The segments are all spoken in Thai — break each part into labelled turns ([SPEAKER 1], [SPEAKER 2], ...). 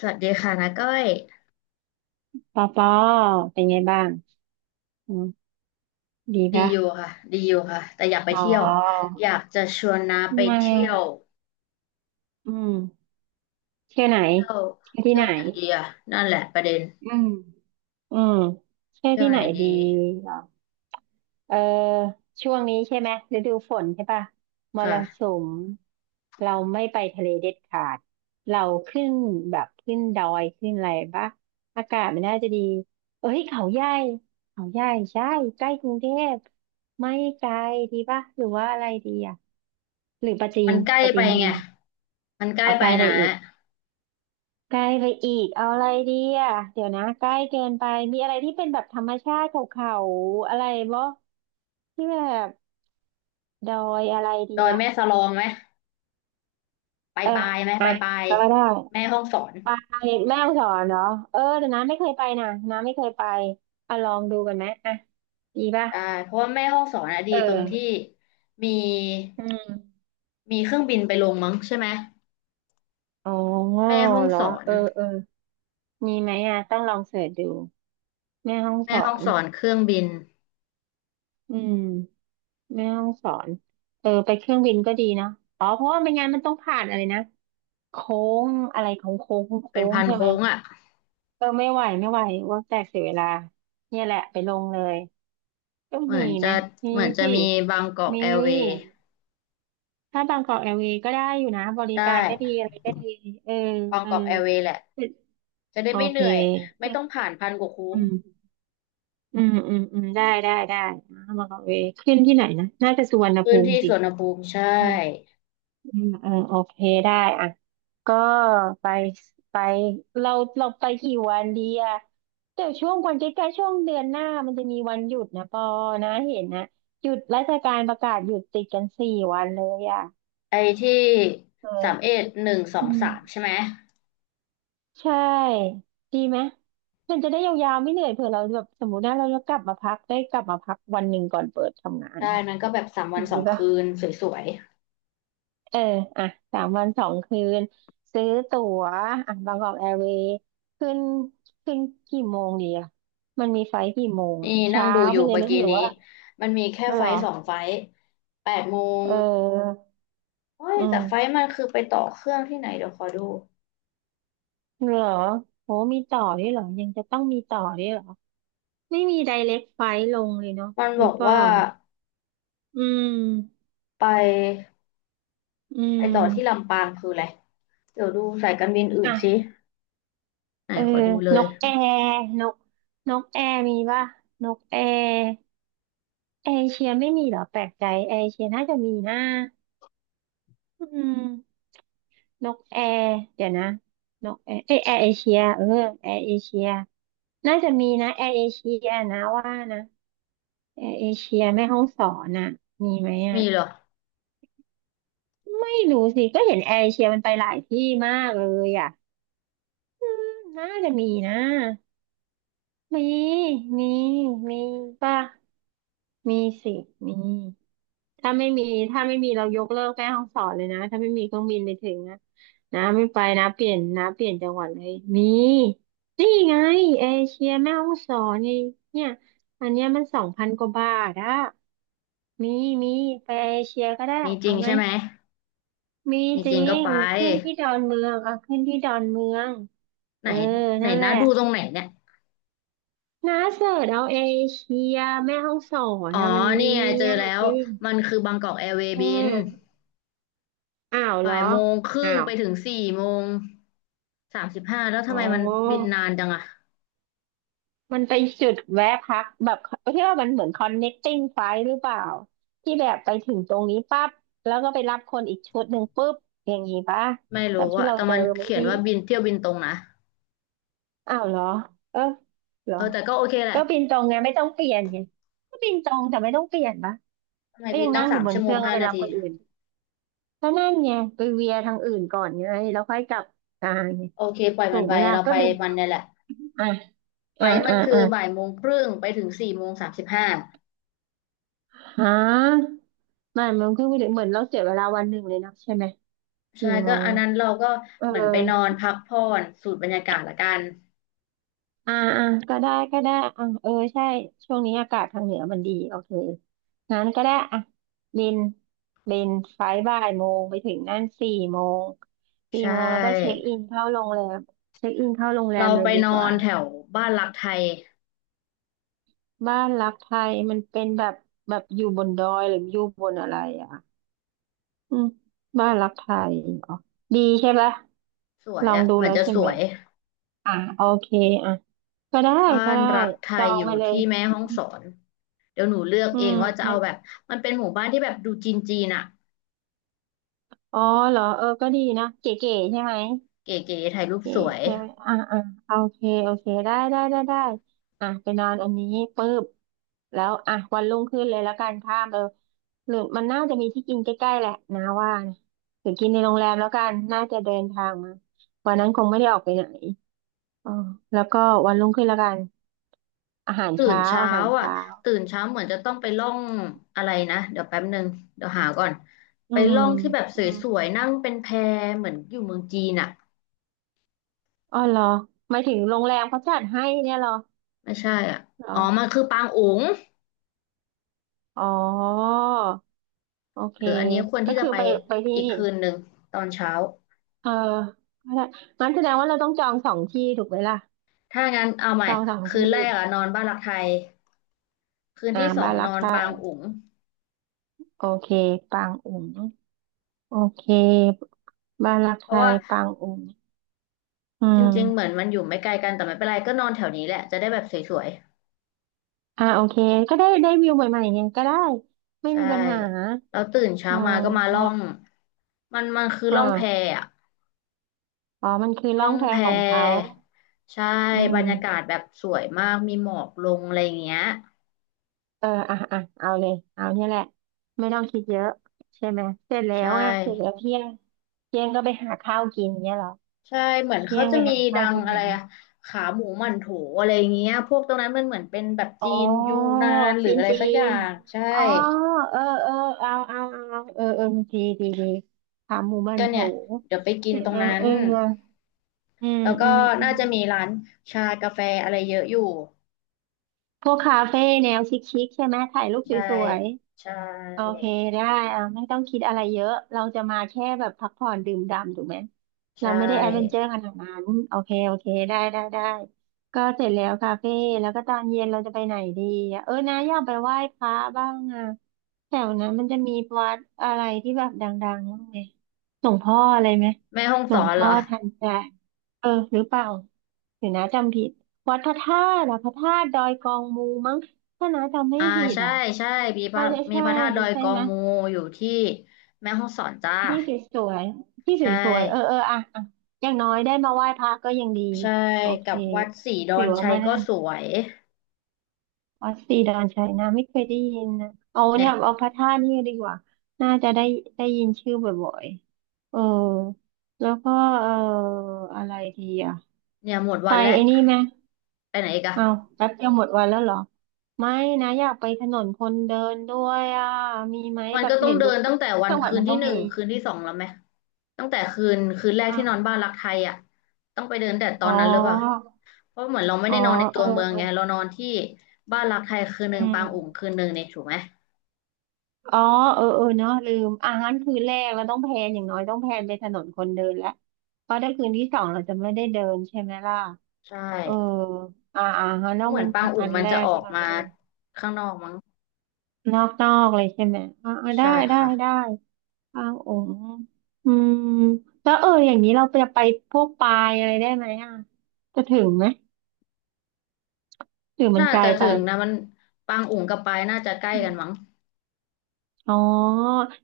[SPEAKER 1] สวัสดีค่ะนะก้อย
[SPEAKER 2] ปอปอเป็นไงบ้าง อืมดี
[SPEAKER 1] ดี
[SPEAKER 2] ปะ
[SPEAKER 1] อยู่ค่ะดีอยู่ค่ะแต่อยากไป
[SPEAKER 2] อ๋
[SPEAKER 1] เที่ยว
[SPEAKER 2] อ
[SPEAKER 1] อยากจะชวนน้าไป
[SPEAKER 2] ไม่
[SPEAKER 1] เที่ยว
[SPEAKER 2] อืมเที่ยวไหน
[SPEAKER 1] เที่ยว
[SPEAKER 2] เที่ยวที่
[SPEAKER 1] เที่ย
[SPEAKER 2] ไหน
[SPEAKER 1] วไหนดีอ่ะนั่นแหละประเด็น
[SPEAKER 2] อืมอืมเที่ยว
[SPEAKER 1] เที่ยว
[SPEAKER 2] ที่
[SPEAKER 1] ไห
[SPEAKER 2] ไห
[SPEAKER 1] น
[SPEAKER 2] นดี
[SPEAKER 1] ดี
[SPEAKER 2] เหรอเออช่วงนี้ใช่ไหมฤดูฝนใช่ปะมร
[SPEAKER 1] ค่ะ
[SPEAKER 2] สุมเราไม่ไปทะเลเด็ดขาดเราขึ้นแบบขึ้นดอยขึ้นอะไรปะอากาศมันน่าจะดีเอ้ยเขาใหญ่เขาใหญ่ใช่ใกล้กรุงเทพไม่ไกลดีปะหรือว่าอะไรดีอ่ะ หรือปราจี
[SPEAKER 1] มั
[SPEAKER 2] น
[SPEAKER 1] นใกล้
[SPEAKER 2] ปราจี
[SPEAKER 1] ไป
[SPEAKER 2] นบุ
[SPEAKER 1] ไง
[SPEAKER 2] รี
[SPEAKER 1] มันใกล้
[SPEAKER 2] เอาใก
[SPEAKER 1] ไป
[SPEAKER 2] ล้ไป
[SPEAKER 1] นะ
[SPEAKER 2] อีกใกล้ไปอีกเอาอะไรดีอ่ะเดี๋ยวนะใกล้เกินไปมีอะไรที่เป็นแบบธรรมชาติเขาอะไรบ่ที่แบบดอยอะไรดี
[SPEAKER 1] ดอย
[SPEAKER 2] อ่ะ
[SPEAKER 1] แม่สลองไหมไป
[SPEAKER 2] เออ
[SPEAKER 1] ปลายไหม
[SPEAKER 2] อ่ะ
[SPEAKER 1] ไปปลาย
[SPEAKER 2] ก็ได้ไป
[SPEAKER 1] แม่ห้องสอน
[SPEAKER 2] แม่ฮ่องสอนเหรอเออแต่น้าไม่เคยไปนะน้าไม่เคยไปอ่ะลองดูกันไหมอ่ะดีป่ะ
[SPEAKER 1] ได้เพราะว่าแม่ห้องสอนอะดี
[SPEAKER 2] เอ
[SPEAKER 1] ตรงที่
[SPEAKER 2] อ
[SPEAKER 1] มี
[SPEAKER 2] อืม
[SPEAKER 1] มีเครื่องบินไปลงมั้งใช่ไหม
[SPEAKER 2] อ๋อ
[SPEAKER 1] แม่ห้อง
[SPEAKER 2] เหรอ
[SPEAKER 1] สอน
[SPEAKER 2] เออเออมีไหมอ่ะต้องลองเสิร์ชดูแม่ห้องส
[SPEAKER 1] แม่
[SPEAKER 2] อ
[SPEAKER 1] ห้อง
[SPEAKER 2] น
[SPEAKER 1] สอนเครื่องบิน
[SPEAKER 2] อืม แม่ฮ่องสอนเออไปเครื่องบินก็ดีนะอ๋อเพราะว่าไม่งั้นมันต้องผ่านอะไรนะโค้งอะไรของโค้ง
[SPEAKER 1] เป็
[SPEAKER 2] โค้
[SPEAKER 1] น
[SPEAKER 2] ง
[SPEAKER 1] พัน
[SPEAKER 2] ใช่ไหม
[SPEAKER 1] โค้งอ่ะ
[SPEAKER 2] เออไม่ไหวไม่ไหวว่าแตกเสียเวลาเนี่ยแหละไปลงเลยต้อง
[SPEAKER 1] เหมื
[SPEAKER 2] มี
[SPEAKER 1] อน
[SPEAKER 2] ไหม
[SPEAKER 1] จะ
[SPEAKER 2] มี
[SPEAKER 1] เหมือนจะ
[SPEAKER 2] สิ
[SPEAKER 1] มีบางกอก
[SPEAKER 2] มี
[SPEAKER 1] แอร์เวย์
[SPEAKER 2] ถ้าบางกอกแอร์เวย์ก็ได้อยู่นะบริ
[SPEAKER 1] ได้
[SPEAKER 2] การก็ดีอะไรก็ดีเออ
[SPEAKER 1] บาง
[SPEAKER 2] เออ
[SPEAKER 1] กอกแอร์เวย์แหละจะได้
[SPEAKER 2] โอ
[SPEAKER 1] ไม่เห
[SPEAKER 2] เค
[SPEAKER 1] นื่อยไม่
[SPEAKER 2] อ
[SPEAKER 1] ต้องผ่านพันกว่าคุ้ม
[SPEAKER 2] ืมอืมอืมอืมได้ได้ได้อ่าบางกอกแอร์เวย์ขึ้นที่ไหนนะน่าจะสุวรรณ
[SPEAKER 1] พื้
[SPEAKER 2] ภู
[SPEAKER 1] น
[SPEAKER 2] มิ
[SPEAKER 1] ที่
[SPEAKER 2] สิ
[SPEAKER 1] สุวรรณภูมิใช่
[SPEAKER 2] อืมอืมโอเคได้อ่ะก็ไปไปเราเราไปกี่วันดีอ่ะเดี๋ยวช่วงวันใกล้ๆช่วงเดือนหน้ามันจะมีวันหยุดนะปอนะเห็นนะหยุดราชการประกาศหยุดติดกันสี่วันเลยอ่ะ
[SPEAKER 1] ไอ้ที่
[SPEAKER 2] เอ
[SPEAKER 1] สามเอ็
[SPEAKER 2] อ
[SPEAKER 1] ดหนึ่งสอ
[SPEAKER 2] อื
[SPEAKER 1] ง
[SPEAKER 2] ม
[SPEAKER 1] สามใช่ไหม
[SPEAKER 2] ใช่ดีไหมมันจะได้ยาวๆไม่เหนื่อยเผื่อเราแบบสมมตินะเราจะกลับมาพักได้กลับมาพักวันหนึ่งก่อนเปิดทำงาน
[SPEAKER 1] ได้นั้นก็แบบสามวันส
[SPEAKER 2] ดี
[SPEAKER 1] อง
[SPEAKER 2] ป่ะ
[SPEAKER 1] คืนสวย
[SPEAKER 2] เอออ่ะ สามวันสองคืน ซื้อตั๋วอ่ะบางกอกแอร์เวย์ขึ้น ขึ้นกี่โมงดีอ่ะมันมีไฟล์กี่โมง
[SPEAKER 1] ๆนี่
[SPEAKER 2] อะ
[SPEAKER 1] นั่ง
[SPEAKER 2] เช้า
[SPEAKER 1] ดูอ
[SPEAKER 2] ไป
[SPEAKER 1] ยู่
[SPEAKER 2] เลย
[SPEAKER 1] เมื่
[SPEAKER 2] ไห
[SPEAKER 1] อ
[SPEAKER 2] ม
[SPEAKER 1] กี้
[SPEAKER 2] หรือ
[SPEAKER 1] นี้
[SPEAKER 2] ว่า
[SPEAKER 1] มันมีแค่
[SPEAKER 2] เห
[SPEAKER 1] ไฟ
[SPEAKER 2] รอ
[SPEAKER 1] ล์สองไฟล์แปดโมง
[SPEAKER 2] เออ
[SPEAKER 1] โอ้ย
[SPEAKER 2] อื
[SPEAKER 1] แต่ไฟล์
[SPEAKER 2] ม
[SPEAKER 1] มันคือไปต่อเครื่องที่ไหนเดี๋ยวขอดู
[SPEAKER 2] เหรอโหมีต่อด้วยเหรอ ยังจะต้องมีต่อด้วยเหรอ ไม่มีไดเรกไฟล์ลงเลยเนาะ
[SPEAKER 1] มัน
[SPEAKER 2] ห
[SPEAKER 1] บ
[SPEAKER 2] รื
[SPEAKER 1] อ
[SPEAKER 2] อ
[SPEAKER 1] ก
[SPEAKER 2] เปล่า
[SPEAKER 1] ว่า
[SPEAKER 2] อืม
[SPEAKER 1] ไป
[SPEAKER 2] อื
[SPEAKER 1] ไปต่อที่
[SPEAKER 2] ม
[SPEAKER 1] ลำปางคืออะไร เดี๋ยวดูสายการบินอื่นสิ
[SPEAKER 2] อ่ะ
[SPEAKER 1] ไหน
[SPEAKER 2] เออ
[SPEAKER 1] ขอดูเล
[SPEAKER 2] น
[SPEAKER 1] ย
[SPEAKER 2] กแอร์นก นกแอร์มีป่ะนกแอร์ แอร์เอเชียไม่มีเหรอแปลกใจแอร์เอเชียน่าจะมีนะอืมนกแอร์เดี๋ยวนะนกแอร์เอยแอร์เอเชียเออแอร์เอเชียน่าจะมีนะแอร์เอเชียนะว่านะแอร์เอเชียแม่ฮ่องสอนน่ะมีไหม
[SPEAKER 1] มีเหร
[SPEAKER 2] อ่ะ
[SPEAKER 1] อ
[SPEAKER 2] ไม่รู้สิก็เห็นแอร์เอเชียมันไปหลายที่มากเลยอ่ะน่าจะมีนะมีมีมีป่ะมีสิมี ถ้าไม่มีถ้าไม่มีเรายกเลิกแม่ฮ่องสอนเลยนะถ้าไม่มีเครื่องบินไปถึงนะนะไม่ไปนะเปลี่ยนนะเปลี่ยนจังหวัดเลยมีนี่ไงเอเชียแม่ฮ่องสอนไงเนี่ยอันเนี้ยมันสองพันกว่าบาทอะมีมีไปเอเชียก็ได้
[SPEAKER 1] มีจริ
[SPEAKER 2] เอา
[SPEAKER 1] ง
[SPEAKER 2] ไหม
[SPEAKER 1] ใช่ไหม
[SPEAKER 2] มี
[SPEAKER 1] มี
[SPEAKER 2] จ
[SPEAKER 1] จ
[SPEAKER 2] ริ
[SPEAKER 1] ริงก็
[SPEAKER 2] ง
[SPEAKER 1] ไป
[SPEAKER 2] ขึ้นที่ดอนเมืองอ่ะขึ้นที่ดอนเมือง
[SPEAKER 1] ไห
[SPEAKER 2] เอ
[SPEAKER 1] น
[SPEAKER 2] อ
[SPEAKER 1] ไหน
[SPEAKER 2] นั่นแห
[SPEAKER 1] นะ
[SPEAKER 2] ละ
[SPEAKER 1] ดูตรงไหนเนี่ย
[SPEAKER 2] นะเสิร์ชเอาเอเชียแม่ฮ่องสอน
[SPEAKER 1] อ๋อ
[SPEAKER 2] นะมัน
[SPEAKER 1] นี่
[SPEAKER 2] มี
[SPEAKER 1] ไงเจอ
[SPEAKER 2] อ่ะ
[SPEAKER 1] แล้ว
[SPEAKER 2] จริง
[SPEAKER 1] มันคือบางกอกแอร์เวย์
[SPEAKER 2] เอ
[SPEAKER 1] บิน
[SPEAKER 2] ออ้าวเหร
[SPEAKER 1] บ่า
[SPEAKER 2] อ
[SPEAKER 1] ยโมงครึ่
[SPEAKER 2] อ้า
[SPEAKER 1] ง
[SPEAKER 2] ว
[SPEAKER 1] ไปถึงสี่โมงสามสิบห้าแล้ว
[SPEAKER 2] โอ้
[SPEAKER 1] ทำไมมันบินนานจังอะ
[SPEAKER 2] มันไปจุดแวะพักแบบที่ว่ามันเหมือน connecting flight หรือเปล่าที่แบบไปถึงตรงนี้ปั๊บแล้วก็ไปรับคนอีกชุดหนึ่งปุ๊บอย่างนี้ปะ
[SPEAKER 1] ไม่
[SPEAKER 2] แบบ
[SPEAKER 1] รู้
[SPEAKER 2] ที่
[SPEAKER 1] อะ
[SPEAKER 2] เรา
[SPEAKER 1] แต่
[SPEAKER 2] เจ
[SPEAKER 1] มั
[SPEAKER 2] อ
[SPEAKER 1] น
[SPEAKER 2] เมื่อ
[SPEAKER 1] เขียน
[SPEAKER 2] กี้
[SPEAKER 1] ว่าบินเที่ยวบินตรงนะ
[SPEAKER 2] อ้าวเหรอเออเหรอ
[SPEAKER 1] เออแต่ก็โอเคแหละ
[SPEAKER 2] ก็บินตรงไงไม่ต้องเปลี่ยนไงก็บินตรงแต่ไม่ต้องเปลี่ยนปะ
[SPEAKER 1] ทำไม
[SPEAKER 2] ก็ยั
[SPEAKER 1] บิ
[SPEAKER 2] ง
[SPEAKER 1] นตั้
[SPEAKER 2] นั่
[SPEAKER 1] ง
[SPEAKER 2] งอ
[SPEAKER 1] สา
[SPEAKER 2] ยู่
[SPEAKER 1] ม
[SPEAKER 2] บน
[SPEAKER 1] ชั่ว
[SPEAKER 2] เค
[SPEAKER 1] โม
[SPEAKER 2] รื่
[SPEAKER 1] ง
[SPEAKER 2] องแล้ว
[SPEAKER 1] ห้า
[SPEAKER 2] ไป
[SPEAKER 1] นา
[SPEAKER 2] รับค
[SPEAKER 1] ที
[SPEAKER 2] นอื่นก็นั่นไงไปเวียทางอื่นก่อนไงแล้วค่อยกลับอ่าไง
[SPEAKER 1] โอเคปล่อย
[SPEAKER 2] ถู
[SPEAKER 1] มัน
[SPEAKER 2] ก
[SPEAKER 1] ไป
[SPEAKER 2] ไหมล่ะ
[SPEAKER 1] เรา
[SPEAKER 2] ก็
[SPEAKER 1] ไป
[SPEAKER 2] บิน
[SPEAKER 1] มันเนี่ยแหละ
[SPEAKER 2] อ่ะ
[SPEAKER 1] ไป
[SPEAKER 2] อ่า
[SPEAKER 1] มั
[SPEAKER 2] อ่า
[SPEAKER 1] นคื
[SPEAKER 2] อ่
[SPEAKER 1] อบ่ายโมงครึ่งไปถึงสี่โมงสามสิบห้า
[SPEAKER 2] าฮะ ไม่มันขึ้นไปถึงเหมือนเราเสียเวลาวันหนึ่งเลยนะใช่ไหม
[SPEAKER 1] ใช่
[SPEAKER 2] สี่โม
[SPEAKER 1] ก็
[SPEAKER 2] ง
[SPEAKER 1] อันนั้นเราก็
[SPEAKER 2] เออ
[SPEAKER 1] เหมือนไปนอนพักผ่อนสูดบรรยากาศละกัน
[SPEAKER 2] อ่าอ่าก็ได้ก็ได้อ่ะเออใช่ช่วงนี้อากาศทางเหนือมันดีโอเคงั้นก็ได้อ่ะบินบินไฟล์บ่ายโมงไปถึงนั่นสี่โมงสี่
[SPEAKER 1] ใช
[SPEAKER 2] โมงแล้วก็เช็
[SPEAKER 1] ่
[SPEAKER 2] คอินเข้าโรงแรมเช็คอินเข้าโรงแรม
[SPEAKER 1] เรา
[SPEAKER 2] เล
[SPEAKER 1] ไป
[SPEAKER 2] ยดี
[SPEAKER 1] น
[SPEAKER 2] ก
[SPEAKER 1] อ
[SPEAKER 2] ว่า
[SPEAKER 1] นแถวบ้านรักไทย
[SPEAKER 2] บ้านรักไทยมันเป็นแบบอยู่บนดอยหรืออยู่บนอะไรอ่ะอืมบ้านรักไทยอ๋อดีใช่ปะ
[SPEAKER 1] สวย
[SPEAKER 2] ลอง
[SPEAKER 1] อะ
[SPEAKER 2] ดู
[SPEAKER 1] เหมือน
[SPEAKER 2] แล้ว
[SPEAKER 1] จะ
[SPEAKER 2] ใช่
[SPEAKER 1] ส
[SPEAKER 2] ไหม
[SPEAKER 1] วย
[SPEAKER 2] อ่ะโอเคอ่ะก็ได้
[SPEAKER 1] บ้า
[SPEAKER 2] ก็
[SPEAKER 1] น
[SPEAKER 2] ได้
[SPEAKER 1] รักไท
[SPEAKER 2] จอ
[SPEAKER 1] ย
[SPEAKER 2] ง
[SPEAKER 1] อ
[SPEAKER 2] ไป
[SPEAKER 1] ยู่
[SPEAKER 2] เลย
[SPEAKER 1] ที่แม่ฮ่องสอนเดี๋ยวหนูเลือก
[SPEAKER 2] อื
[SPEAKER 1] เอ
[SPEAKER 2] ม
[SPEAKER 1] งว่าจะ
[SPEAKER 2] มั
[SPEAKER 1] เอา
[SPEAKER 2] น
[SPEAKER 1] แบบมันเป็นหมู่บ้านที่แบบดูจีนๆอะ
[SPEAKER 2] อ๋อเหรอเออก็ดีนะเก๋ๆใช่ไหม
[SPEAKER 1] เก๋ๆถ่ายรูป
[SPEAKER 2] เก๋
[SPEAKER 1] สวย
[SPEAKER 2] ใช่ไหมอ่ะอ่ะโอเคโอเคได้ได้ได้ได้อ่ะไปนอนอันนี้ปุ๊บแล้วอ่ะวันรุ่งขึ้นเลยแล้วกันข้ามเออหรือมันน่าจะมีที่กินใกล้ๆแหละนะว่านะหรือกินในโรงแรมแล้วกันน่าจะเดินทางมาวันนั้นคงไม่ได้ออกไปไหนอ๋อแล้วก็วันรุ่งขึ้นแล้วกัน
[SPEAKER 1] ตื่นเช้า
[SPEAKER 2] อาหาร
[SPEAKER 1] อ่ะ
[SPEAKER 2] เช้า
[SPEAKER 1] ตื่นเช้าเหมือนจะต้องไปล่องอะไรนะเดี๋ยวแป๊บหนึ่งเดี๋ยวหาก่อน
[SPEAKER 2] อื
[SPEAKER 1] ไป
[SPEAKER 2] ม
[SPEAKER 1] ล่องที่แบบส
[SPEAKER 2] อืม
[SPEAKER 1] วยๆนั่งเป็นแพเหมือนอยู่เมืองจีนอ่ะ
[SPEAKER 2] อ๋อเหรอหมายถึงโรงแรมเขาจัดให้เนี่ยเหรอ
[SPEAKER 1] ไม่ใช่อ่ะ
[SPEAKER 2] เหรอ
[SPEAKER 1] อ๋อมันคือปางอุ๋ง
[SPEAKER 2] อ๋อโอเค
[SPEAKER 1] นี่ควร
[SPEAKER 2] ก็
[SPEAKER 1] ที่จะ
[SPEAKER 2] คือ
[SPEAKER 1] ไป
[SPEAKER 2] ไปไปที่
[SPEAKER 1] อีกคืนหนึ่งตอนเช้า
[SPEAKER 2] เออก็ได้งั้นแสดงว่าเราต้องจองสองที่ถูกไหมล่ะ
[SPEAKER 1] ถ้างั้นเอาใหม่
[SPEAKER 2] จองสอง
[SPEAKER 1] คืน
[SPEAKER 2] ที่
[SPEAKER 1] แรกอ่ะนอนบ้านรักไทยคืน
[SPEAKER 2] อ่า
[SPEAKER 1] ที่สอ
[SPEAKER 2] บ้า
[SPEAKER 1] ง
[SPEAKER 2] น
[SPEAKER 1] น
[SPEAKER 2] รัก
[SPEAKER 1] อน
[SPEAKER 2] ไท
[SPEAKER 1] ปา
[SPEAKER 2] ย
[SPEAKER 1] งอุ๋ง
[SPEAKER 2] โอเคปางอุ๋งโอเคบ้านรักไท
[SPEAKER 1] เพราะว่า
[SPEAKER 2] ยปางอุ๋งอื
[SPEAKER 1] จริงๆเหมือน
[SPEAKER 2] ม
[SPEAKER 1] มันอยู่ไม่ไกลกันแต่ไม่เป็นไรก็นอนแถวนี้แหละจะได้แบบสวย
[SPEAKER 2] อ่าโอเคก็ได้ได้วิวใหม่ๆไงก็ได้ไม่
[SPEAKER 1] ๆใช่
[SPEAKER 2] มีปัญหา
[SPEAKER 1] แล้วตื่นเช้า
[SPEAKER 2] อ๋อ
[SPEAKER 1] มาก็มาล่องมันคือ
[SPEAKER 2] อ่า
[SPEAKER 1] ล่องแพอ่ะ
[SPEAKER 2] อ๋อมันคือล่
[SPEAKER 1] ล่
[SPEAKER 2] อ
[SPEAKER 1] อ
[SPEAKER 2] ง
[SPEAKER 1] ง
[SPEAKER 2] แพ
[SPEAKER 1] แพ
[SPEAKER 2] ของเขา
[SPEAKER 1] ใช่
[SPEAKER 2] อื
[SPEAKER 1] บ
[SPEAKER 2] ม
[SPEAKER 1] รรยากาศแบบสวยมากมีหมอกลงอะไรอย่างเงี้ย
[SPEAKER 2] อ่ะอ่ะเอาเลย เอาเนี่ยแหละไม่ต้องคิดเยอะใช่ไหมเสร็จแล้
[SPEAKER 1] ใช
[SPEAKER 2] วอ่ะเสร็จแล้
[SPEAKER 1] ่
[SPEAKER 2] วเที่ยงเที่ยงก็ไปหาข้าวกินเนี่ยเหรอ
[SPEAKER 1] ใช่เหมือน
[SPEAKER 2] เที่
[SPEAKER 1] เขา
[SPEAKER 2] ยง
[SPEAKER 1] จะ
[SPEAKER 2] ไป
[SPEAKER 1] มี
[SPEAKER 2] หาข้า
[SPEAKER 1] ดั
[SPEAKER 2] ว
[SPEAKER 1] ง
[SPEAKER 2] กิน
[SPEAKER 1] อะไร
[SPEAKER 2] กัน
[SPEAKER 1] อะขาหมูหมั่นโถอะไรอย่างเงี้ยพวกตรงนั้นมันเหมือนเป็นแบบ
[SPEAKER 2] อ๋
[SPEAKER 1] จี
[SPEAKER 2] อ
[SPEAKER 1] นยูนานหรือ
[SPEAKER 2] จีน
[SPEAKER 1] อะไร
[SPEAKER 2] จี
[SPEAKER 1] สักอย่า
[SPEAKER 2] น
[SPEAKER 1] งใช่
[SPEAKER 2] อ๋อ เออเออเอาเอาเอาเออเออดีดีดีขาหมูบ้าน
[SPEAKER 1] ก็
[SPEAKER 2] โถ
[SPEAKER 1] เนี่ยเดี๋ยวไปกิ
[SPEAKER 2] เอ
[SPEAKER 1] น
[SPEAKER 2] อ
[SPEAKER 1] ตร
[SPEAKER 2] เอ
[SPEAKER 1] ง
[SPEAKER 2] อ
[SPEAKER 1] นั้น
[SPEAKER 2] เอออืม
[SPEAKER 1] แล้วก็
[SPEAKER 2] อืมอื
[SPEAKER 1] น่า
[SPEAKER 2] ม
[SPEAKER 1] จะมีร้านชากาแฟอะไรเยอะอยู่
[SPEAKER 2] พวกคาเฟ่แนวชิคๆใช่ไหมถ่ายรูปส
[SPEAKER 1] ใช่
[SPEAKER 2] วย
[SPEAKER 1] ใช
[SPEAKER 2] โอ
[SPEAKER 1] ่
[SPEAKER 2] เคได้อ่ะไม่ต้องคิดอะไรเยอะเราจะมาแค่แบบพักผ่อนดื่มด่ำถูกไหมเรา
[SPEAKER 1] ใช่
[SPEAKER 2] ไม่ได้แอดเวนเจอร์ขนาดนั้นโอเคโอเคได้ได้ได้ก็เสร็จแล้วคาเฟ่แล้วก็ตอนเย็นเราจะไปไหนดีอ่ะเออนะอยากไปไหว้พระบ้างอ่ะแถวนั้นมันจะมีวัดอะไรที่แบบดังๆบ้างไหมหลวงพ่ออะไรไหม
[SPEAKER 1] แม่ฮ่อง
[SPEAKER 2] หล
[SPEAKER 1] ส
[SPEAKER 2] ว
[SPEAKER 1] อ
[SPEAKER 2] ง
[SPEAKER 1] นเห
[SPEAKER 2] พ่
[SPEAKER 1] ร
[SPEAKER 2] อ
[SPEAKER 1] อ
[SPEAKER 2] ทันใจเออหรือเปล่าหรือนะจำผิดวัดพระธาตุอ่ะพระธาตุดอยกองมูมั้งถ้านะจำไม่
[SPEAKER 1] อ่า
[SPEAKER 2] ผิด
[SPEAKER 1] ใช่
[SPEAKER 2] อ่ะ
[SPEAKER 1] ใช่มีพระ
[SPEAKER 2] น่าจะ
[SPEAKER 1] มี
[SPEAKER 2] ใช่
[SPEAKER 1] พระธาตุดอย
[SPEAKER 2] ใช่
[SPEAKER 1] กอ
[SPEAKER 2] ไห
[SPEAKER 1] ง
[SPEAKER 2] ม
[SPEAKER 1] มูอยู่ที่แม่ฮ่องสอนจ้า
[SPEAKER 2] ที่สวยๆที่ส
[SPEAKER 1] ใช่
[SPEAKER 2] วยๆเออเอออ่ะอ่ะอย่างน้อยได้มาไหว้พระก็ยังดี
[SPEAKER 1] ใช่
[SPEAKER 2] โอเค
[SPEAKER 1] กับวัดศรีดอ
[SPEAKER 2] ถือ
[SPEAKER 1] น
[SPEAKER 2] ว่า
[SPEAKER 1] ชัย
[SPEAKER 2] มา
[SPEAKER 1] ก็
[SPEAKER 2] นั่น
[SPEAKER 1] สวย
[SPEAKER 2] วัดศรีดอนชัยนะไม่เคยได้ยินนะเอา
[SPEAKER 1] เนี่
[SPEAKER 2] เนี่
[SPEAKER 1] ย
[SPEAKER 2] ยเอาพระธาตุนี่ดีกว่าน่าจะได้ได้ยินชื่อบ่อยๆเออแล้วก็เอออะไรดีอ่ะ
[SPEAKER 1] หมด
[SPEAKER 2] ไป
[SPEAKER 1] วันแล้ว
[SPEAKER 2] ไอ้นี่ไหม
[SPEAKER 1] ไปไหนอีกอะ
[SPEAKER 2] เอาแป๊บเดียวหมดวันแล้วเหรอไม่นะอยากไปถนนคนเดินด้วยอ่ะมีไหม
[SPEAKER 1] มัน
[SPEAKER 2] แบบ
[SPEAKER 1] ก็ต้อง
[SPEAKER 2] เห็น
[SPEAKER 1] เดิ
[SPEAKER 2] ทุก
[SPEAKER 1] นตั้งแต่วั
[SPEAKER 2] จั
[SPEAKER 1] น
[SPEAKER 2] งหวัด
[SPEAKER 1] คืน
[SPEAKER 2] มันต้
[SPEAKER 1] ที่
[SPEAKER 2] อง
[SPEAKER 1] หนึ่
[SPEAKER 2] มี
[SPEAKER 1] งคืนที่สองแล้วไหมตั้งแต่คืนแรกที่นอนบ้านรักไทยอะต้องไปเดินแต่ตอ
[SPEAKER 2] อ๋อ
[SPEAKER 1] นนั้นหรือเปล่าเพราะเหมือนเราไม่
[SPEAKER 2] อ๋อ
[SPEAKER 1] ได้นอนใน
[SPEAKER 2] เอ
[SPEAKER 1] ตั
[SPEAKER 2] อ
[SPEAKER 1] วเมือง
[SPEAKER 2] เออ
[SPEAKER 1] ไงเรานอนที่บ้านรักไทยคืนห
[SPEAKER 2] อื
[SPEAKER 1] นึ่งปา
[SPEAKER 2] ม
[SPEAKER 1] งอุ๋งคืนหนึ่งเนี่ยถูกไหม
[SPEAKER 2] อ๋อเออเออเนาะลืมอ่ะงั้นคืนแรกเราต้องแพลนอย่างน้อยต้องแพลนไปถนนคนเดินแล้วเพราะถ้าคืนที่สองเราจะไม่ได้เดินใช่ไหมล่ะ
[SPEAKER 1] ใช่
[SPEAKER 2] เอออ่าอ่าฮะน
[SPEAKER 1] เพ
[SPEAKER 2] อ
[SPEAKER 1] ราะ
[SPEAKER 2] ก
[SPEAKER 1] เหมื
[SPEAKER 2] เป็
[SPEAKER 1] อน
[SPEAKER 2] น
[SPEAKER 1] ปางอุ๋
[SPEAKER 2] อั
[SPEAKER 1] ง
[SPEAKER 2] น
[SPEAKER 1] มัน
[SPEAKER 2] แร
[SPEAKER 1] จะ
[SPEAKER 2] ก
[SPEAKER 1] ออ
[SPEAKER 2] ที่
[SPEAKER 1] ก
[SPEAKER 2] เรา
[SPEAKER 1] มา
[SPEAKER 2] จะเดิน
[SPEAKER 1] ข้างนอกมั้ง
[SPEAKER 2] นอกนอกเลยใช่ไหมอ่าอ่าได้
[SPEAKER 1] ใช่
[SPEAKER 2] ได้ได้
[SPEAKER 1] ค่ะ
[SPEAKER 2] อ้าวโอ๋งอืมแล้วเอออย่างนี้เราจะไปพวกปายอะไรได้ไหมอ่ะจะถึงไหมหรือมัน
[SPEAKER 1] น่า
[SPEAKER 2] ไกล
[SPEAKER 1] จะ
[SPEAKER 2] ไป
[SPEAKER 1] ถึงนะมันปางอุ๋งกับปายน่าจะใกล้กันมั้ง
[SPEAKER 2] อ๋อ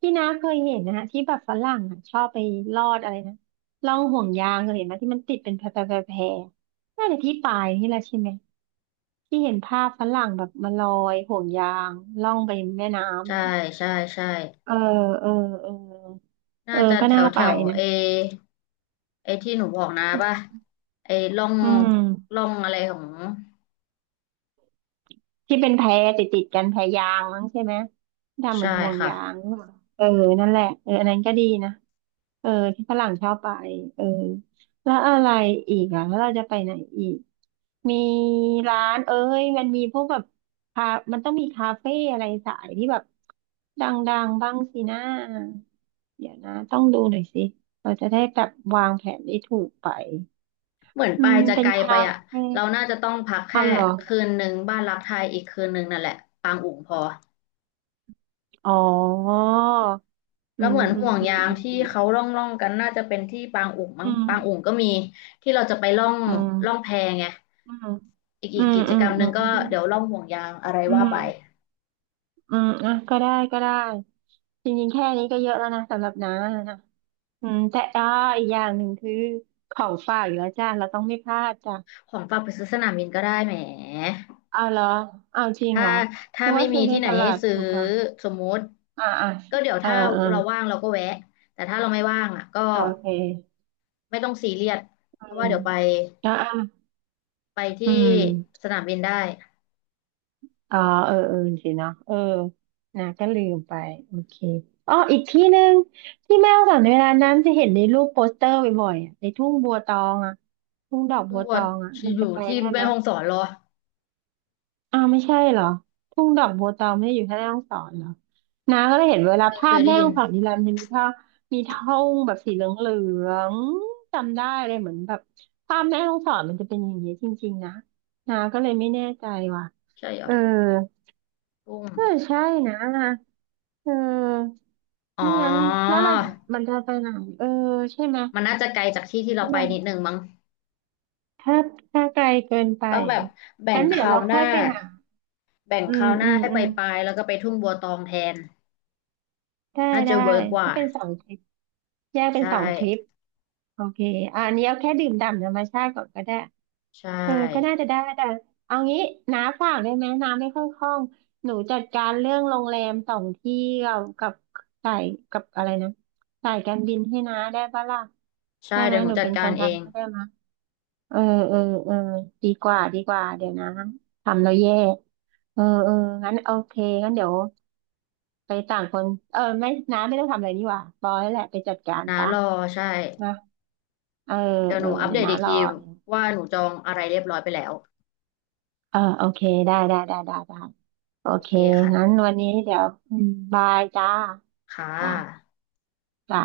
[SPEAKER 2] ที่น้าเคยเห็นนะฮะที่แบบฝรั่งอ่ะชอบไปลอดอะไรนะล่องห่วงยางเคยเห็นไหมที่มันติดเป็นแพรแพรแพรแพรน่าจะที่ปายนี่แหละใช่ไหมที่เห็นภาพฝรั่งแบบมาลอยห่วงยางล่องไปแม่น้ำ
[SPEAKER 1] ใช่
[SPEAKER 2] เนี่ย
[SPEAKER 1] ใช่ใช่
[SPEAKER 2] เออเออเออเอ
[SPEAKER 1] น่า
[SPEAKER 2] อ
[SPEAKER 1] จะ
[SPEAKER 2] ก็
[SPEAKER 1] แถ
[SPEAKER 2] น่า
[SPEAKER 1] วแถ
[SPEAKER 2] ไป
[SPEAKER 1] ว
[SPEAKER 2] นะ
[SPEAKER 1] เอไอที่หนูบอกนะ
[SPEAKER 2] อื
[SPEAKER 1] ป่ะ
[SPEAKER 2] ม
[SPEAKER 1] ไอล่อง
[SPEAKER 2] อืม
[SPEAKER 1] อะไรของ
[SPEAKER 2] ที่เป็นแพติดกันแพยางมั้งใช่ไหมที่ทำเหมื
[SPEAKER 1] ใช่
[SPEAKER 2] อนห่วง
[SPEAKER 1] ค่ะ
[SPEAKER 2] ยางหรือเปล่าเออนั่นแหละเอออันนั้นก็ดีนะ เออที่ฝรั่งชอบไปเออแล้วอะไรอีกอ่ะแล้วเราจะไปไหนอีกมีร้านเอ้ยมันมีพวกแบบคามันต้องมีคาเฟ่อะไรสายที่แบบดังๆบ้างสินะเดี๋ยวนะต้องดูหน่อยสิเราจะได้แบบวางแผนได้ถูกไป
[SPEAKER 1] เหมือน
[SPEAKER 2] อื
[SPEAKER 1] ปา
[SPEAKER 2] ม
[SPEAKER 1] ยจะ
[SPEAKER 2] เป็
[SPEAKER 1] ไก
[SPEAKER 2] น
[SPEAKER 1] ลไป
[SPEAKER 2] คา
[SPEAKER 1] อ่ะ
[SPEAKER 2] เฟ่
[SPEAKER 1] เราน่าจะต้องพักแค่
[SPEAKER 2] เอาเหรอ
[SPEAKER 1] คืนหนึ่งบ้านรักไทยอีกคืนหนึ่งนั่นแหละปางอุ๋งพอ
[SPEAKER 2] อ๋ออื
[SPEAKER 1] แล้ว
[SPEAKER 2] ม
[SPEAKER 1] เหมือน
[SPEAKER 2] อื
[SPEAKER 1] ห่
[SPEAKER 2] ม
[SPEAKER 1] วง
[SPEAKER 2] อืม
[SPEAKER 1] ยาง
[SPEAKER 2] อืม
[SPEAKER 1] ที่
[SPEAKER 2] อืม
[SPEAKER 1] เขาล่องกันน่าจะเป็นที่ปางอุ๋งมั้งปางอุ๋งก็มีที่เราจะไปล่อง
[SPEAKER 2] อืม
[SPEAKER 1] ล่องแพไง
[SPEAKER 2] อื
[SPEAKER 1] อีก
[SPEAKER 2] ม
[SPEAKER 1] กิจ
[SPEAKER 2] อื
[SPEAKER 1] ก
[SPEAKER 2] ม
[SPEAKER 1] รรมห
[SPEAKER 2] อื
[SPEAKER 1] นึ่
[SPEAKER 2] ม
[SPEAKER 1] งก็
[SPEAKER 2] อืมอืม
[SPEAKER 1] เดี๋ยวล่องห่วงยางอะไร
[SPEAKER 2] อื
[SPEAKER 1] ว่า
[SPEAKER 2] ม
[SPEAKER 1] ไป
[SPEAKER 2] อืมอ่ะก็ได้ก็ได้จริงๆแค่นี้ก็เยอะแล้วนะสำหรับน้านะอืมแต่อ้ออีกอย่างหนึ่งคือของฝากอยู่แล้วจ้าเราต้องไม่พลาดจ้ะ
[SPEAKER 1] ของฝากไปซื้อสนามบินก็ได้แหม
[SPEAKER 2] เอาเหรอเอาจริง
[SPEAKER 1] ถ้า
[SPEAKER 2] เหรอนึก
[SPEAKER 1] ไม่
[SPEAKER 2] ว่า
[SPEAKER 1] มี
[SPEAKER 2] ซื้อใน
[SPEAKER 1] ที่ไหน
[SPEAKER 2] ตลา
[SPEAKER 1] ให้
[SPEAKER 2] ด
[SPEAKER 1] ซื้อ
[SPEAKER 2] ถูกกว่า
[SPEAKER 1] สมมุติ
[SPEAKER 2] อ่าอ่า
[SPEAKER 1] ก็เดี๋ยว
[SPEAKER 2] เออ
[SPEAKER 1] ถ้า
[SPEAKER 2] เออ
[SPEAKER 1] เราว่างเราก็แวะ แต่ถ้าเราไม่ว่างอ่ะก็
[SPEAKER 2] โอเค
[SPEAKER 1] ไม่ต้องซีเรียส
[SPEAKER 2] อื
[SPEAKER 1] เพราะว่า
[SPEAKER 2] ม
[SPEAKER 1] เดี๋ยวไป
[SPEAKER 2] แล้วอ่ะอื
[SPEAKER 1] ที่
[SPEAKER 2] ม
[SPEAKER 1] สนามบินได้
[SPEAKER 2] อ๋อเออเออสิเนาะเออนะก็ลืมไปโอเคอ๋ออีกที่หนึ่งที่แม่ฮ่องสอนเวลานั้นจะเห็นในรูปโปสเตอร์บ่อยๆอะในทุ่งบัวตองอ่ะทุ่งดอก
[SPEAKER 1] กุ้
[SPEAKER 2] บั
[SPEAKER 1] ง
[SPEAKER 2] ว
[SPEAKER 1] บ
[SPEAKER 2] ต
[SPEAKER 1] วช
[SPEAKER 2] องอ่ะมัน
[SPEAKER 1] อ
[SPEAKER 2] จะ
[SPEAKER 1] ยู่
[SPEAKER 2] ไป
[SPEAKER 1] ที่
[SPEAKER 2] ได้
[SPEAKER 1] แม่
[SPEAKER 2] ไหม
[SPEAKER 1] ฮ่องสอนเหรอ
[SPEAKER 2] อ้าวไม่ใช่เหรอทุ่งดอกบัวตองไม่ได้อยู่แค่แม่ฮ่องสอนเหรอนาก็เลยเห็นเวลา
[SPEAKER 1] ไม่เค
[SPEAKER 2] ภาพ
[SPEAKER 1] ยได้
[SPEAKER 2] แม่
[SPEAKER 1] ยิ
[SPEAKER 2] ฮ่
[SPEAKER 1] น
[SPEAKER 2] องสอนทีไรมันจะมีท่ามีท่งแบบสีเหลืองๆจำได้เลยเหมือนแบบภาพแม่ฮ่องสอนมันจะเป็นอย่างนี้จริงๆนะนาก็เลยไม่แน่ใจว่ะ
[SPEAKER 1] ใช่เหรอ
[SPEAKER 2] เออ
[SPEAKER 1] กุ้ง
[SPEAKER 2] เออใช่นะเออ
[SPEAKER 1] อ๋อ
[SPEAKER 2] ไม่งั้นแล้วเราจะมันจะไปไหนเออใช่ไหม
[SPEAKER 1] มันน่าจะไกลจากที่ที่เรา
[SPEAKER 2] ใช่ไห
[SPEAKER 1] ไป
[SPEAKER 2] ม
[SPEAKER 1] นิดนึงมั้ง
[SPEAKER 2] ถ้าถ้าไกลเกินไป
[SPEAKER 1] ต้องแบ
[SPEAKER 2] เหร
[SPEAKER 1] บ
[SPEAKER 2] อ
[SPEAKER 1] แบ่ง
[SPEAKER 2] งั้น
[SPEAKER 1] ค
[SPEAKER 2] เดี๋ยว
[SPEAKER 1] ราว
[SPEAKER 2] เรา
[SPEAKER 1] ห
[SPEAKER 2] ค่
[SPEAKER 1] น้า
[SPEAKER 2] อยไปหา
[SPEAKER 1] แบ่ง
[SPEAKER 2] อื
[SPEAKER 1] ค
[SPEAKER 2] ม
[SPEAKER 1] ราวห
[SPEAKER 2] อื
[SPEAKER 1] น้า
[SPEAKER 2] ม
[SPEAKER 1] ให้
[SPEAKER 2] อื
[SPEAKER 1] ไป
[SPEAKER 2] ม
[SPEAKER 1] ปลายแล้วก็ไปทุ่งบัวตองแทน
[SPEAKER 2] ได้
[SPEAKER 1] น่าจะ
[SPEAKER 2] ได้
[SPEAKER 1] เวิร์กก
[SPEAKER 2] ก็
[SPEAKER 1] ว่า
[SPEAKER 2] เป็นสองทริปแยกเป็น
[SPEAKER 1] ใช่
[SPEAKER 2] สองทริปโอเคอะอันนี้เอาแค่ดื่มด่ำธรรมชาติก่อนก็ได้
[SPEAKER 1] ใช่
[SPEAKER 2] เออก็น่าจะได้แต่เอางี้น้าฝากได้ไหมน้าไม่ค่อยคล่องหนูจัดการเรื่องโรงแรมสองที่กับกับสายกับอะไรนะสายการบินให้น้าได้ปะล่ะ
[SPEAKER 1] ใช่
[SPEAKER 2] ได้ไหม
[SPEAKER 1] เดี๋ยวหนู
[SPEAKER 2] หนู
[SPEAKER 1] จัด
[SPEAKER 2] เป็นค
[SPEAKER 1] การ
[SPEAKER 2] น
[SPEAKER 1] เอ
[SPEAKER 2] ทำ
[SPEAKER 1] ง
[SPEAKER 2] ให้ได้ไหมเออเออเออดีกว่าดีกว่าเดี๋ยวนะทำแล้วแย่เออเอองั้นโอเคงั้นเดี๋ยวไปต่างคนเออไม่น้าไม่ต้องทำอะไรนี่หว่าปล่อยแหละไปจัดการ
[SPEAKER 1] นะ
[SPEAKER 2] ซะ
[SPEAKER 1] รอใช่
[SPEAKER 2] นะเออ
[SPEAKER 1] เดี๋ยว
[SPEAKER 2] เอ
[SPEAKER 1] ห
[SPEAKER 2] อ
[SPEAKER 1] นูอัป
[SPEAKER 2] เดี๋ย
[SPEAKER 1] เด
[SPEAKER 2] ว
[SPEAKER 1] ต
[SPEAKER 2] น้า
[SPEAKER 1] อีก
[SPEAKER 2] รอ
[SPEAKER 1] ที
[SPEAKER 2] เอง
[SPEAKER 1] ว่าหนูจองอะไรเรียบร้อยไปแล้ว
[SPEAKER 2] เออโอเคได้ได้ได้ได้ได้โอ
[SPEAKER 1] โอ
[SPEAKER 2] เค
[SPEAKER 1] เคค่ะ
[SPEAKER 2] งั้นวันนี้เดี๋ยวอืมบายจ้า
[SPEAKER 1] ค่ะ
[SPEAKER 2] จ้าจ้า